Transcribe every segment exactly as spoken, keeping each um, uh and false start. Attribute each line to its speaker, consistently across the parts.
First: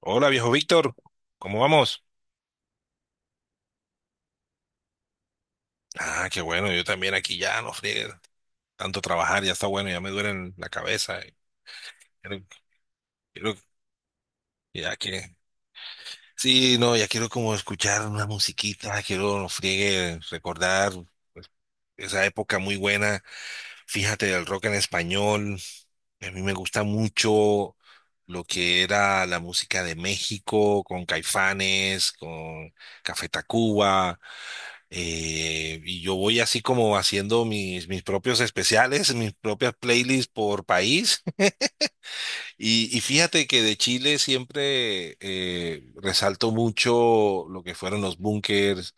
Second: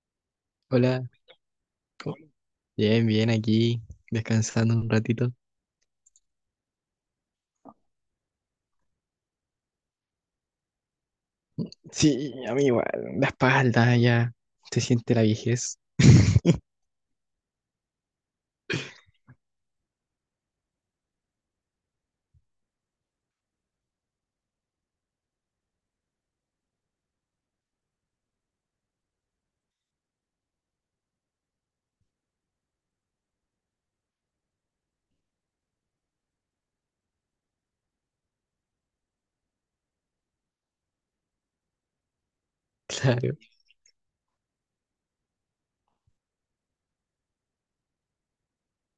Speaker 1: Hola, viejo Víctor,
Speaker 2: Hola,
Speaker 1: ¿cómo vamos?
Speaker 2: co- bien, bien aquí, descansando un ratito.
Speaker 1: Ah, qué bueno, yo también aquí ya, no friegue, tanto trabajar, ya está bueno, ya me duele la cabeza. eh,
Speaker 2: Sí,
Speaker 1: Quiero,
Speaker 2: a mí igual, la
Speaker 1: quiero-
Speaker 2: espalda ya se
Speaker 1: ya
Speaker 2: siente la
Speaker 1: que,
Speaker 2: viejez.
Speaker 1: sí, no, ya quiero como escuchar una musiquita, quiero, no friegue, recordar pues, esa época muy buena. Fíjate, del rock en español, a mí me gusta mucho lo que era la música de México, con Caifanes, con Café Tacuba, eh, y yo voy así como haciendo mis, mis propios especiales, mis propias playlists por país. Y, y
Speaker 2: Claro,
Speaker 1: fíjate que de Chile siempre eh, resalto mucho lo que fueron los bunkers,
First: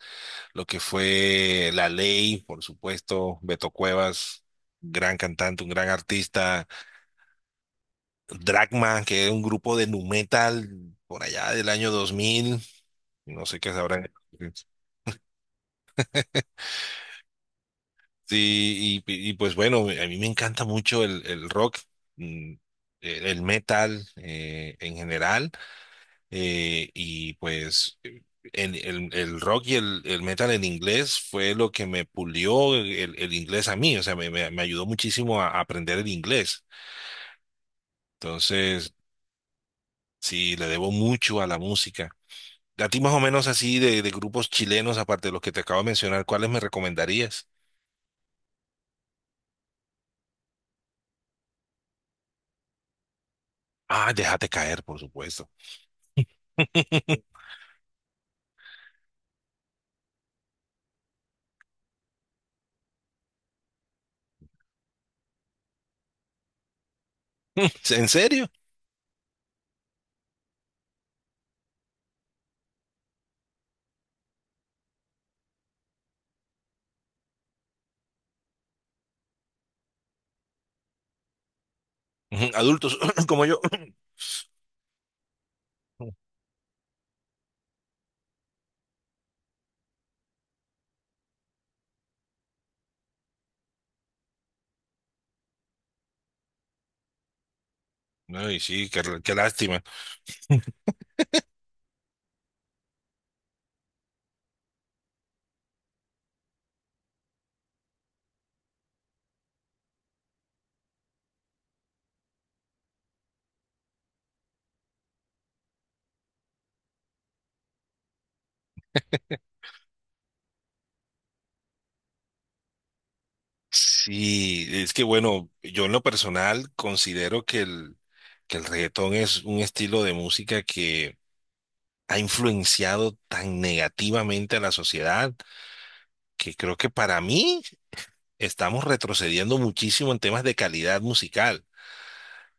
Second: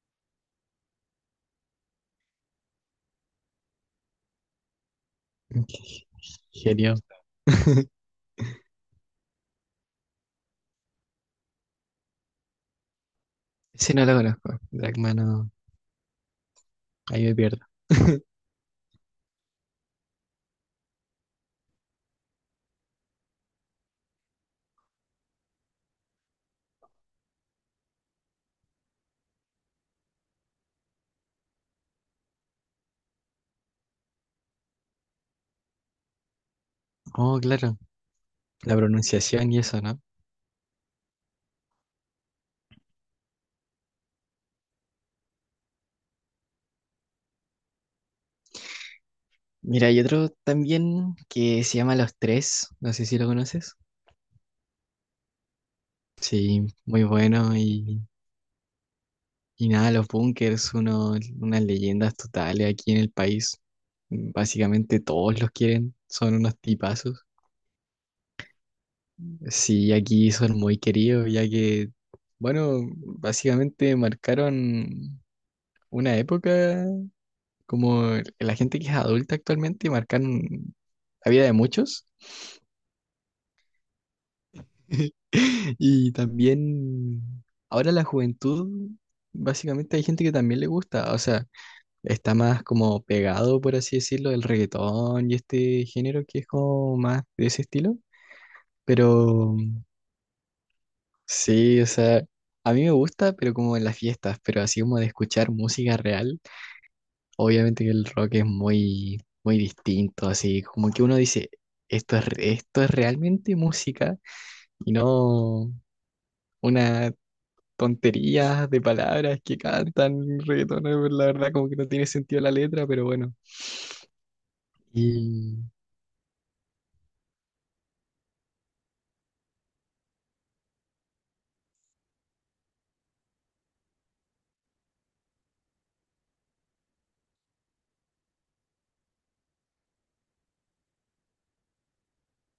Speaker 1: lo que fue La Ley, por supuesto, Beto Cuevas, gran cantante, un gran
Speaker 2: qué
Speaker 1: artista,
Speaker 2: genio.
Speaker 1: Dragma, que es un grupo de nu metal por allá del año dos mil, no sé qué
Speaker 2: Ese
Speaker 1: sabrán.
Speaker 2: no lo conozco, Dragma no, ahí me pierdo.
Speaker 1: Sí, y, y pues bueno, a mí me encanta mucho el, el rock, mm, el, el metal eh, en general. eh, y pues eh, el, el rock y el, el metal en inglés fue lo que me pulió el, el inglés a mí, o sea, me, me- me ayudó muchísimo a, aprender el inglés.
Speaker 2: Oh, claro, la
Speaker 1: Entonces,
Speaker 2: pronunciación y eso, ¿no?
Speaker 1: sí, le debo mucho a la música. A ti más o menos así de, de grupos chilenos, aparte de los que te acabo de mencionar, ¿cuáles me recomendarías?
Speaker 2: Mira, hay otro también que se llama Los Tres, no sé si lo conoces.
Speaker 1: Ah, Déjate caer, por supuesto.
Speaker 2: Sí, muy bueno y, y nada, los bunkers, uno, unas leyendas totales aquí en el país. Básicamente todos los quieren, son unos tipazos.
Speaker 1: ¿En serio?
Speaker 2: Sí, aquí son muy queridos, ya que, bueno, básicamente marcaron una época como la gente que es adulta actualmente, marcaron la vida de muchos.
Speaker 1: Ujú, adultos como yo.
Speaker 2: Y también ahora la juventud, básicamente hay gente que también le gusta, o sea, está más como pegado, por así decirlo, el reggaetón y este género que es como más de ese estilo.
Speaker 1: Ay, sí, qué qué
Speaker 2: Pero
Speaker 1: lástima.
Speaker 2: sí, o sea, a mí me gusta, pero como en las fiestas, pero así como de escuchar música real, obviamente que el rock es muy, muy distinto, así como que uno dice, esto es, re- esto es realmente música y no una tontería de palabras que cantan reggaetoneros, la verdad como que no tiene sentido la letra, pero bueno.
Speaker 1: Sí, es que bueno,
Speaker 2: Y
Speaker 1: yo en lo personal considero que el, que el reggaetón es un estilo de música que ha influenciado tan negativamente a la sociedad que creo que para mí estamos retrocediendo muchísimo en temas de calidad musical.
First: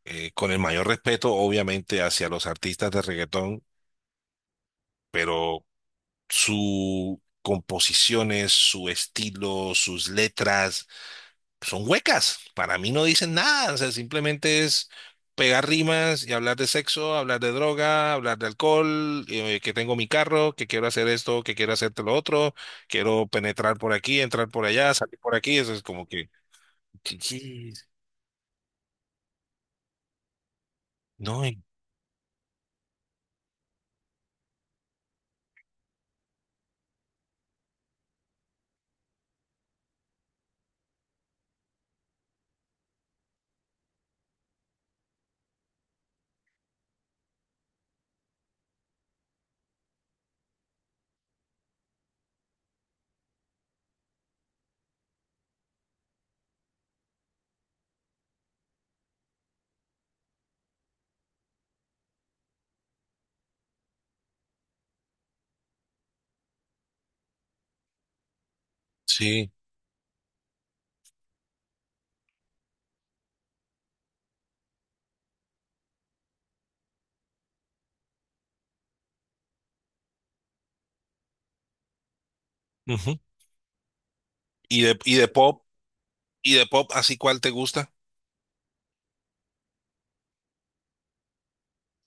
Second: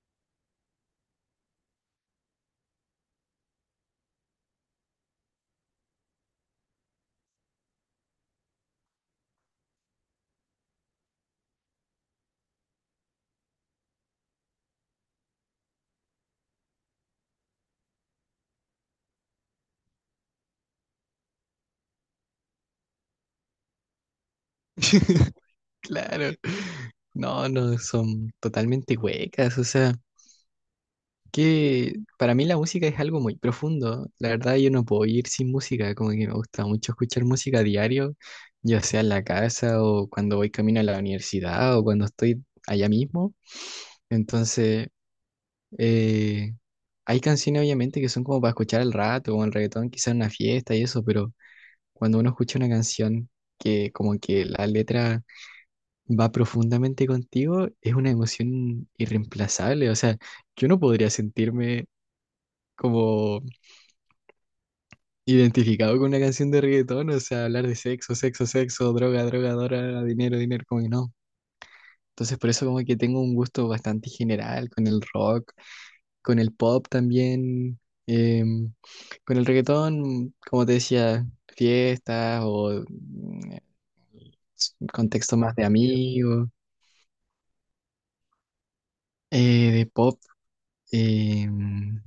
Speaker 1: Eh, con el mayor respeto, obviamente, hacia los artistas de reggaetón, pero su composiciones, su estilo, sus letras son huecas. Para mí no dicen nada, o sea, simplemente es pegar rimas y hablar de sexo, hablar de droga, hablar de alcohol, eh, que tengo mi carro, que quiero hacer esto, que quiero hacerte lo otro, quiero penetrar por aquí, entrar por allá, salir por aquí, eso es como que.
Speaker 2: claro,
Speaker 1: ¿qué-
Speaker 2: no,
Speaker 1: qué
Speaker 2: no,
Speaker 1: es?
Speaker 2: son totalmente huecas, o sea.
Speaker 1: No, y-
Speaker 2: Que para mí la música es algo muy profundo. La verdad, yo no puedo ir sin música, como que me gusta mucho escuchar música a diario, ya sea en la casa o cuando voy camino a la universidad o cuando estoy allá mismo. Entonces, eh, hay canciones obviamente que son como para escuchar al rato o el reggaetón, quizás en una fiesta y eso, pero cuando uno escucha una canción que como que la letra va profundamente contigo, es una emoción irreemplazable. O sea, yo no podría sentirme como identificado con una canción de reggaetón, o sea, hablar de sexo, sexo, sexo, droga,
Speaker 1: sí.
Speaker 2: droga, droga, dinero, dinero, como que no. Entonces, por eso como que tengo un gusto bastante general con el rock, con el pop también, em, con el reggaetón, como te decía, fiestas o
Speaker 1: Ujú.
Speaker 2: mm, s-
Speaker 1: Y de, y de
Speaker 2: contexto más
Speaker 1: pop,
Speaker 2: de amigos,
Speaker 1: y de pop, ¿así cuál te gusta?
Speaker 2: eh, de pop. em,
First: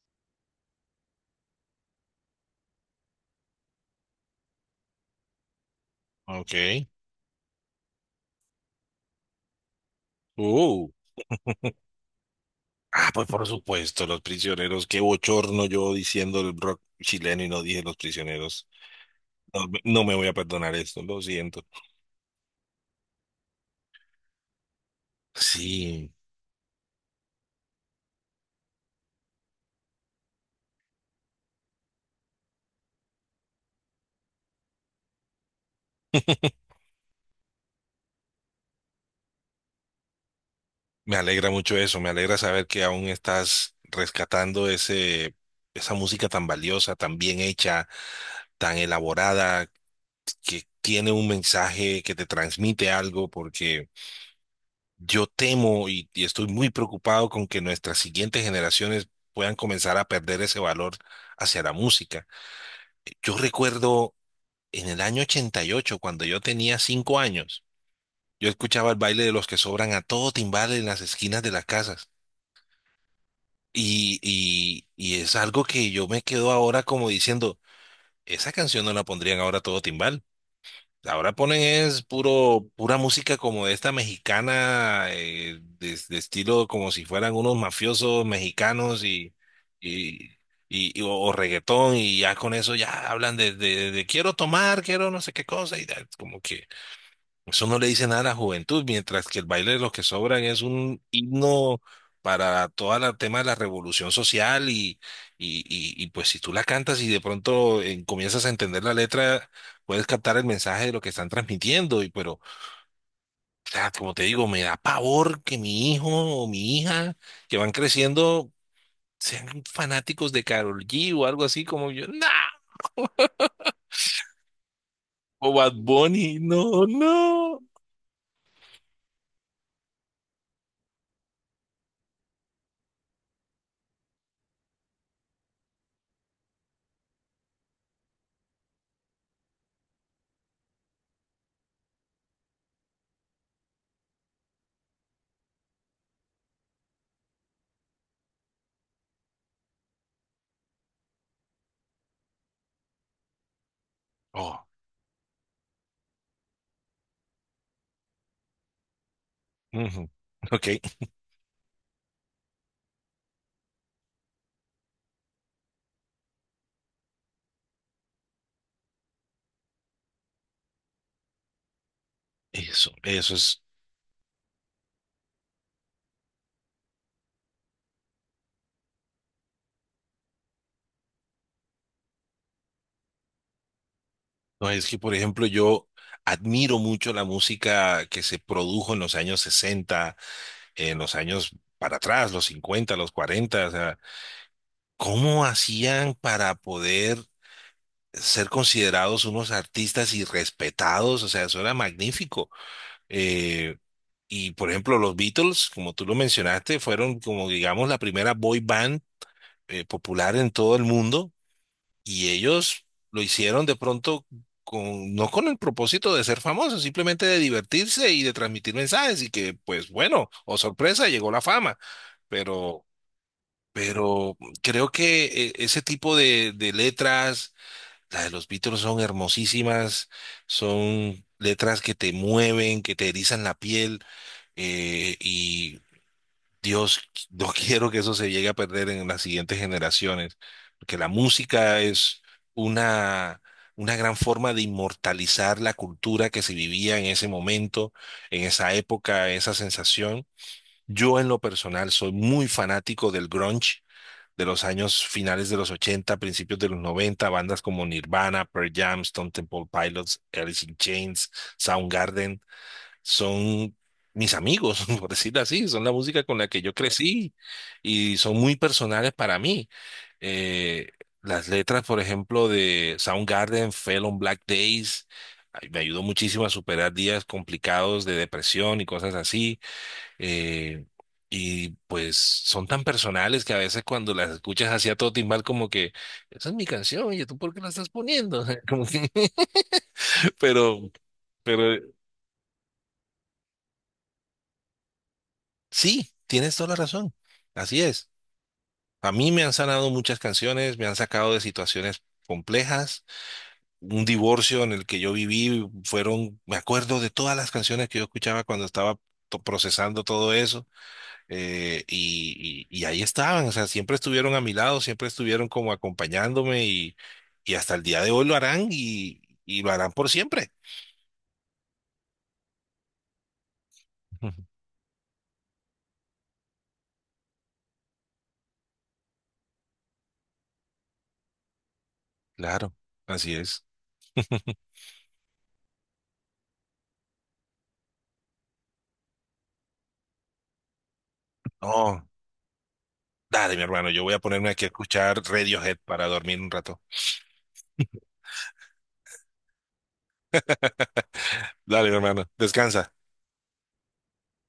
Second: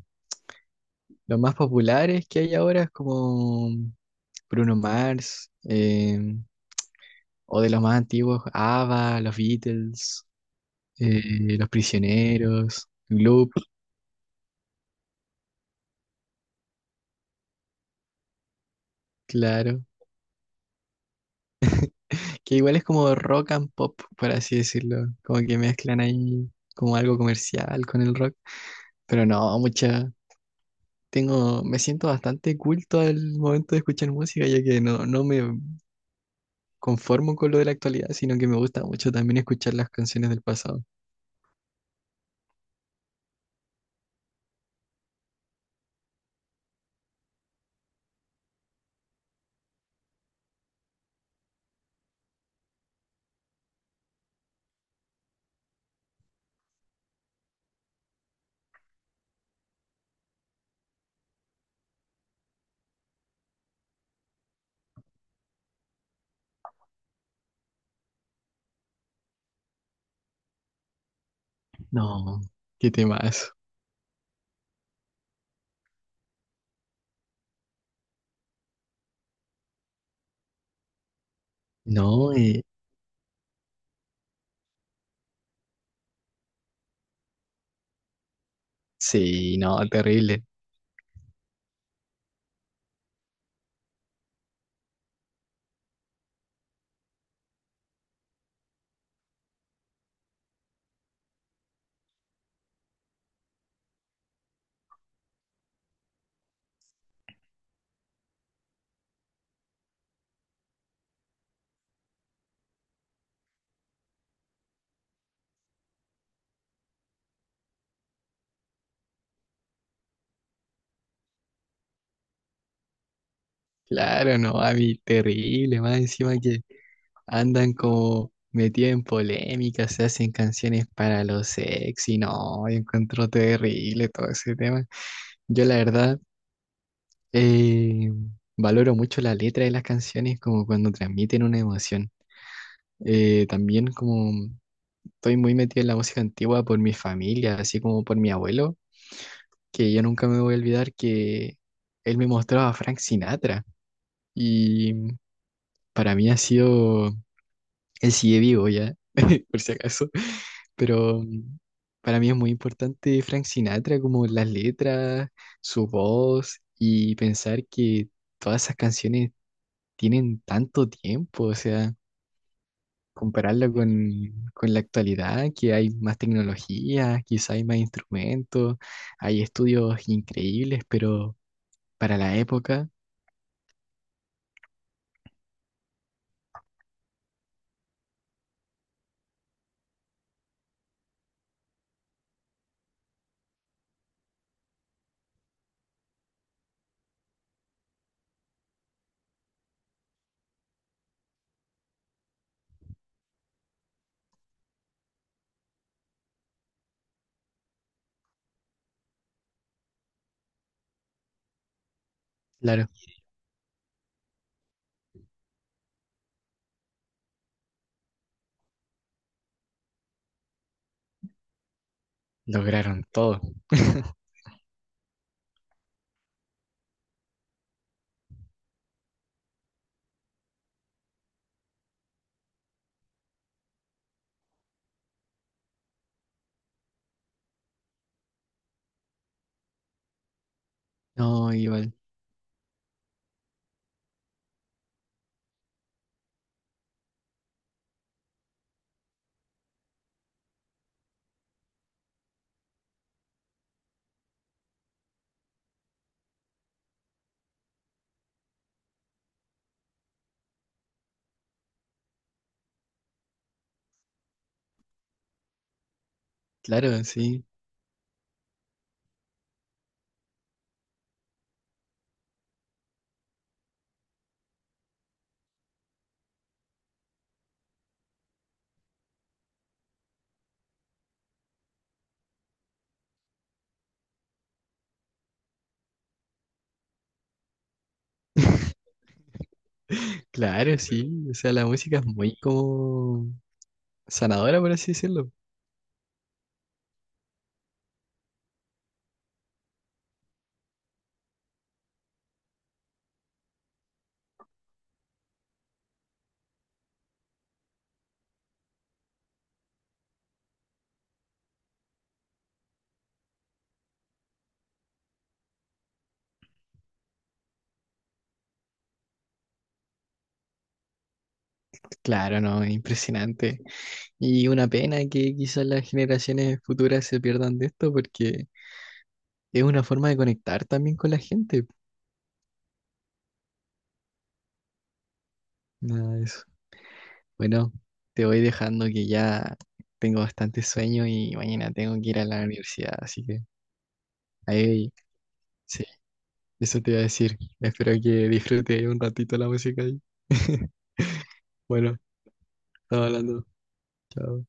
Speaker 2: los más populares que hay ahora es como Bruno Mars, em,
Speaker 1: Ok.
Speaker 2: o de los más antiguos, ABBA, los Beatles,
Speaker 1: Uh.
Speaker 2: eh, Los Prisioneros,
Speaker 1: Ah, pues por
Speaker 2: Gloop,
Speaker 1: supuesto, Los Prisioneros. Qué bochorno yo diciendo el rock chileno y no dije Los Prisioneros. No, me
Speaker 2: claro.
Speaker 1: no me voy a perdonar esto, lo siento.
Speaker 2: Que igual es como rock and pop, por así decirlo. Como que mezclan
Speaker 1: Sí,
Speaker 2: ahí como algo comercial con el rock. Pero no, mucha. Tengo, me siento bastante culto al momento de escuchar música, ya que no, no me conformo con lo de la actualidad, sino que me gusta mucho también escuchar las canciones del pasado.
Speaker 1: me alegra mucho eso, me alegra saber que aún estás rescatando ese, esa música tan valiosa, tan bien hecha, tan elaborada, que tiene un mensaje que te transmite algo, porque yo temo y, y estoy muy preocupado con que nuestras siguientes generaciones puedan comenzar a perder ese valor hacia la música. Yo recuerdo en el año ochenta y ocho cuando yo tenía cinco años. Yo escuchaba el baile de los que sobran a todo timbal en las esquinas de las casas.
Speaker 2: No, qué temas.
Speaker 1: Y, y, y es algo que yo me quedo ahora como diciendo, esa canción no la pondrían ahora a todo timbal. Ahora ponen es
Speaker 2: No, eh,
Speaker 1: puro, pura música como de esta mexicana, eh, de, de estilo como si fueran unos mafiosos mexicanos y,
Speaker 2: sí, no,
Speaker 1: y,
Speaker 2: terrible.
Speaker 1: y- y- o, o reggaetón y ya con eso ya hablan de, de, de quiero tomar, quiero no sé qué cosa y da- como que. Eso no le dice nada a la juventud, mientras que el baile de los que sobran es un himno para todo el tema de la revolución social y, y, y- y, pues si tú la cantas y de pronto eh, comienzas a entender la letra, puedes captar el mensaje de lo que están transmitiendo. Y pero, o sea, como te digo, me da pavor que mi hijo o mi hija que van creciendo sean fanáticos de Karol G o algo así como yo, no,
Speaker 2: Claro, no, a mí
Speaker 1: o Bad
Speaker 2: terrible, más encima
Speaker 1: Bunny,
Speaker 2: que
Speaker 1: no, no.
Speaker 2: andan como metidos en polémicas se hacen canciones para lo sexy, no, yo encuentro terrible todo ese tema. Yo la verdad eh, valoro mucho la letra de las canciones como cuando transmiten una emoción. Eh, también como estoy muy metido en la música antigua por mi familia, así como por mi abuelo, que yo nunca me voy a olvidar que él me mostraba a Frank Sinatra
Speaker 1: Oh,
Speaker 2: y para mí ha sido... Él sigue vivo ya, por si
Speaker 1: ujú,
Speaker 2: acaso.
Speaker 1: ok.
Speaker 2: Pero mm, para mí es muy importante Frank Sinatra, como las letras, su voz y pensar que todas esas canciones tienen tanto tiempo, o sea,
Speaker 1: Eso, eso es.
Speaker 2: compararlo con, con la actualidad, que hay más tecnología, quizá hay más instrumentos, hay estudios increíbles, pero para la época,
Speaker 1: No, es que, por ejemplo, yo admiro mucho la música que se produjo en los años sesenta en los años para atrás, los cincuenta los cuarenta, o sea, ¿cómo hacían para poder ser considerados unos artistas y respetados? O sea, eso era magnífico. Eh, y, por ejemplo, los Beatles, como tú lo mencionaste, fueron como, digamos, la primera boy band eh, popular en todo el mundo. Y ellos
Speaker 2: claro,
Speaker 1: lo hicieron de pronto con, no con el propósito de ser famosos, simplemente de divertirse y de transmitir mensajes y que, pues bueno, o sorpresa, llegó la fama. Pero,
Speaker 2: lograron todo.
Speaker 1: pero creo que eh, ese tipo de, de letras, las de los Beatles son hermosísimas, son letras que te mueven, que te erizan la piel. eh, Dios, no quiero que eso se llegue a perder en las siguientes generaciones, porque la
Speaker 2: No,
Speaker 1: música
Speaker 2: igual,
Speaker 1: es una, una gran forma de inmortalizar la cultura que se vivía en ese momento, en esa época, esa sensación. Yo en lo personal soy muy fanático del grunge de los años finales de los ochenta, principios de los noventa, bandas como Nirvana, Pearl Jam, Stone Temple Pilots, Alice in Chains, Soundgarden son mis amigos, por decirlo así, son la música con la que yo
Speaker 2: claro,
Speaker 1: crecí
Speaker 2: sí.
Speaker 1: y son muy personales para mí. Eh, las letras, por ejemplo, de Soundgarden, Fell on Black Days, ay, me ayudó muchísimo a superar días complicados de depresión y cosas así. Eh, y pues son tan personales que a veces cuando las escuchas así a todo timbal como que, esa es mi canción, oye, ¿tú por qué la estás poniendo? Como que,
Speaker 2: Claro,
Speaker 1: pero.
Speaker 2: sí. O sea,
Speaker 1: Pero
Speaker 2: la música es muy como sanadora, por así decirlo.
Speaker 1: sí, tienes toda la razón. Así es. A mí me han sanado muchas canciones, me han sacado de situaciones complejas. Un divorcio en el que yo viví fueron, me acuerdo de todas las canciones que yo escuchaba cuando estaba to- procesando todo eso. eh, y, y- y ahí estaban, o sea, siempre estuvieron a mi lado, siempre estuvieron como acompañándome y, y hasta el día de hoy lo harán y, y lo harán por siempre.
Speaker 2: Claro, no, es impresionante.
Speaker 1: Ujú.
Speaker 2: Y una pena que quizás las generaciones futuras se pierdan de esto porque es una forma de conectar también con la gente.
Speaker 1: Claro, así es.
Speaker 2: Nada de eso. Bueno, te voy dejando que ya tengo bastante sueño y mañana tengo
Speaker 1: Oh,
Speaker 2: que ir a la universidad, así que
Speaker 1: dale, mi hermano, yo voy a ponerme aquí a
Speaker 2: ahí,
Speaker 1: escuchar Radiohead
Speaker 2: sí,
Speaker 1: para dormir un
Speaker 2: eso
Speaker 1: rato.
Speaker 2: te iba a decir. Espero que disfrutes un ratito la música ahí.
Speaker 1: Dale,
Speaker 2: Bueno,
Speaker 1: hermano, descansa.
Speaker 2: estamos hablando. Chao.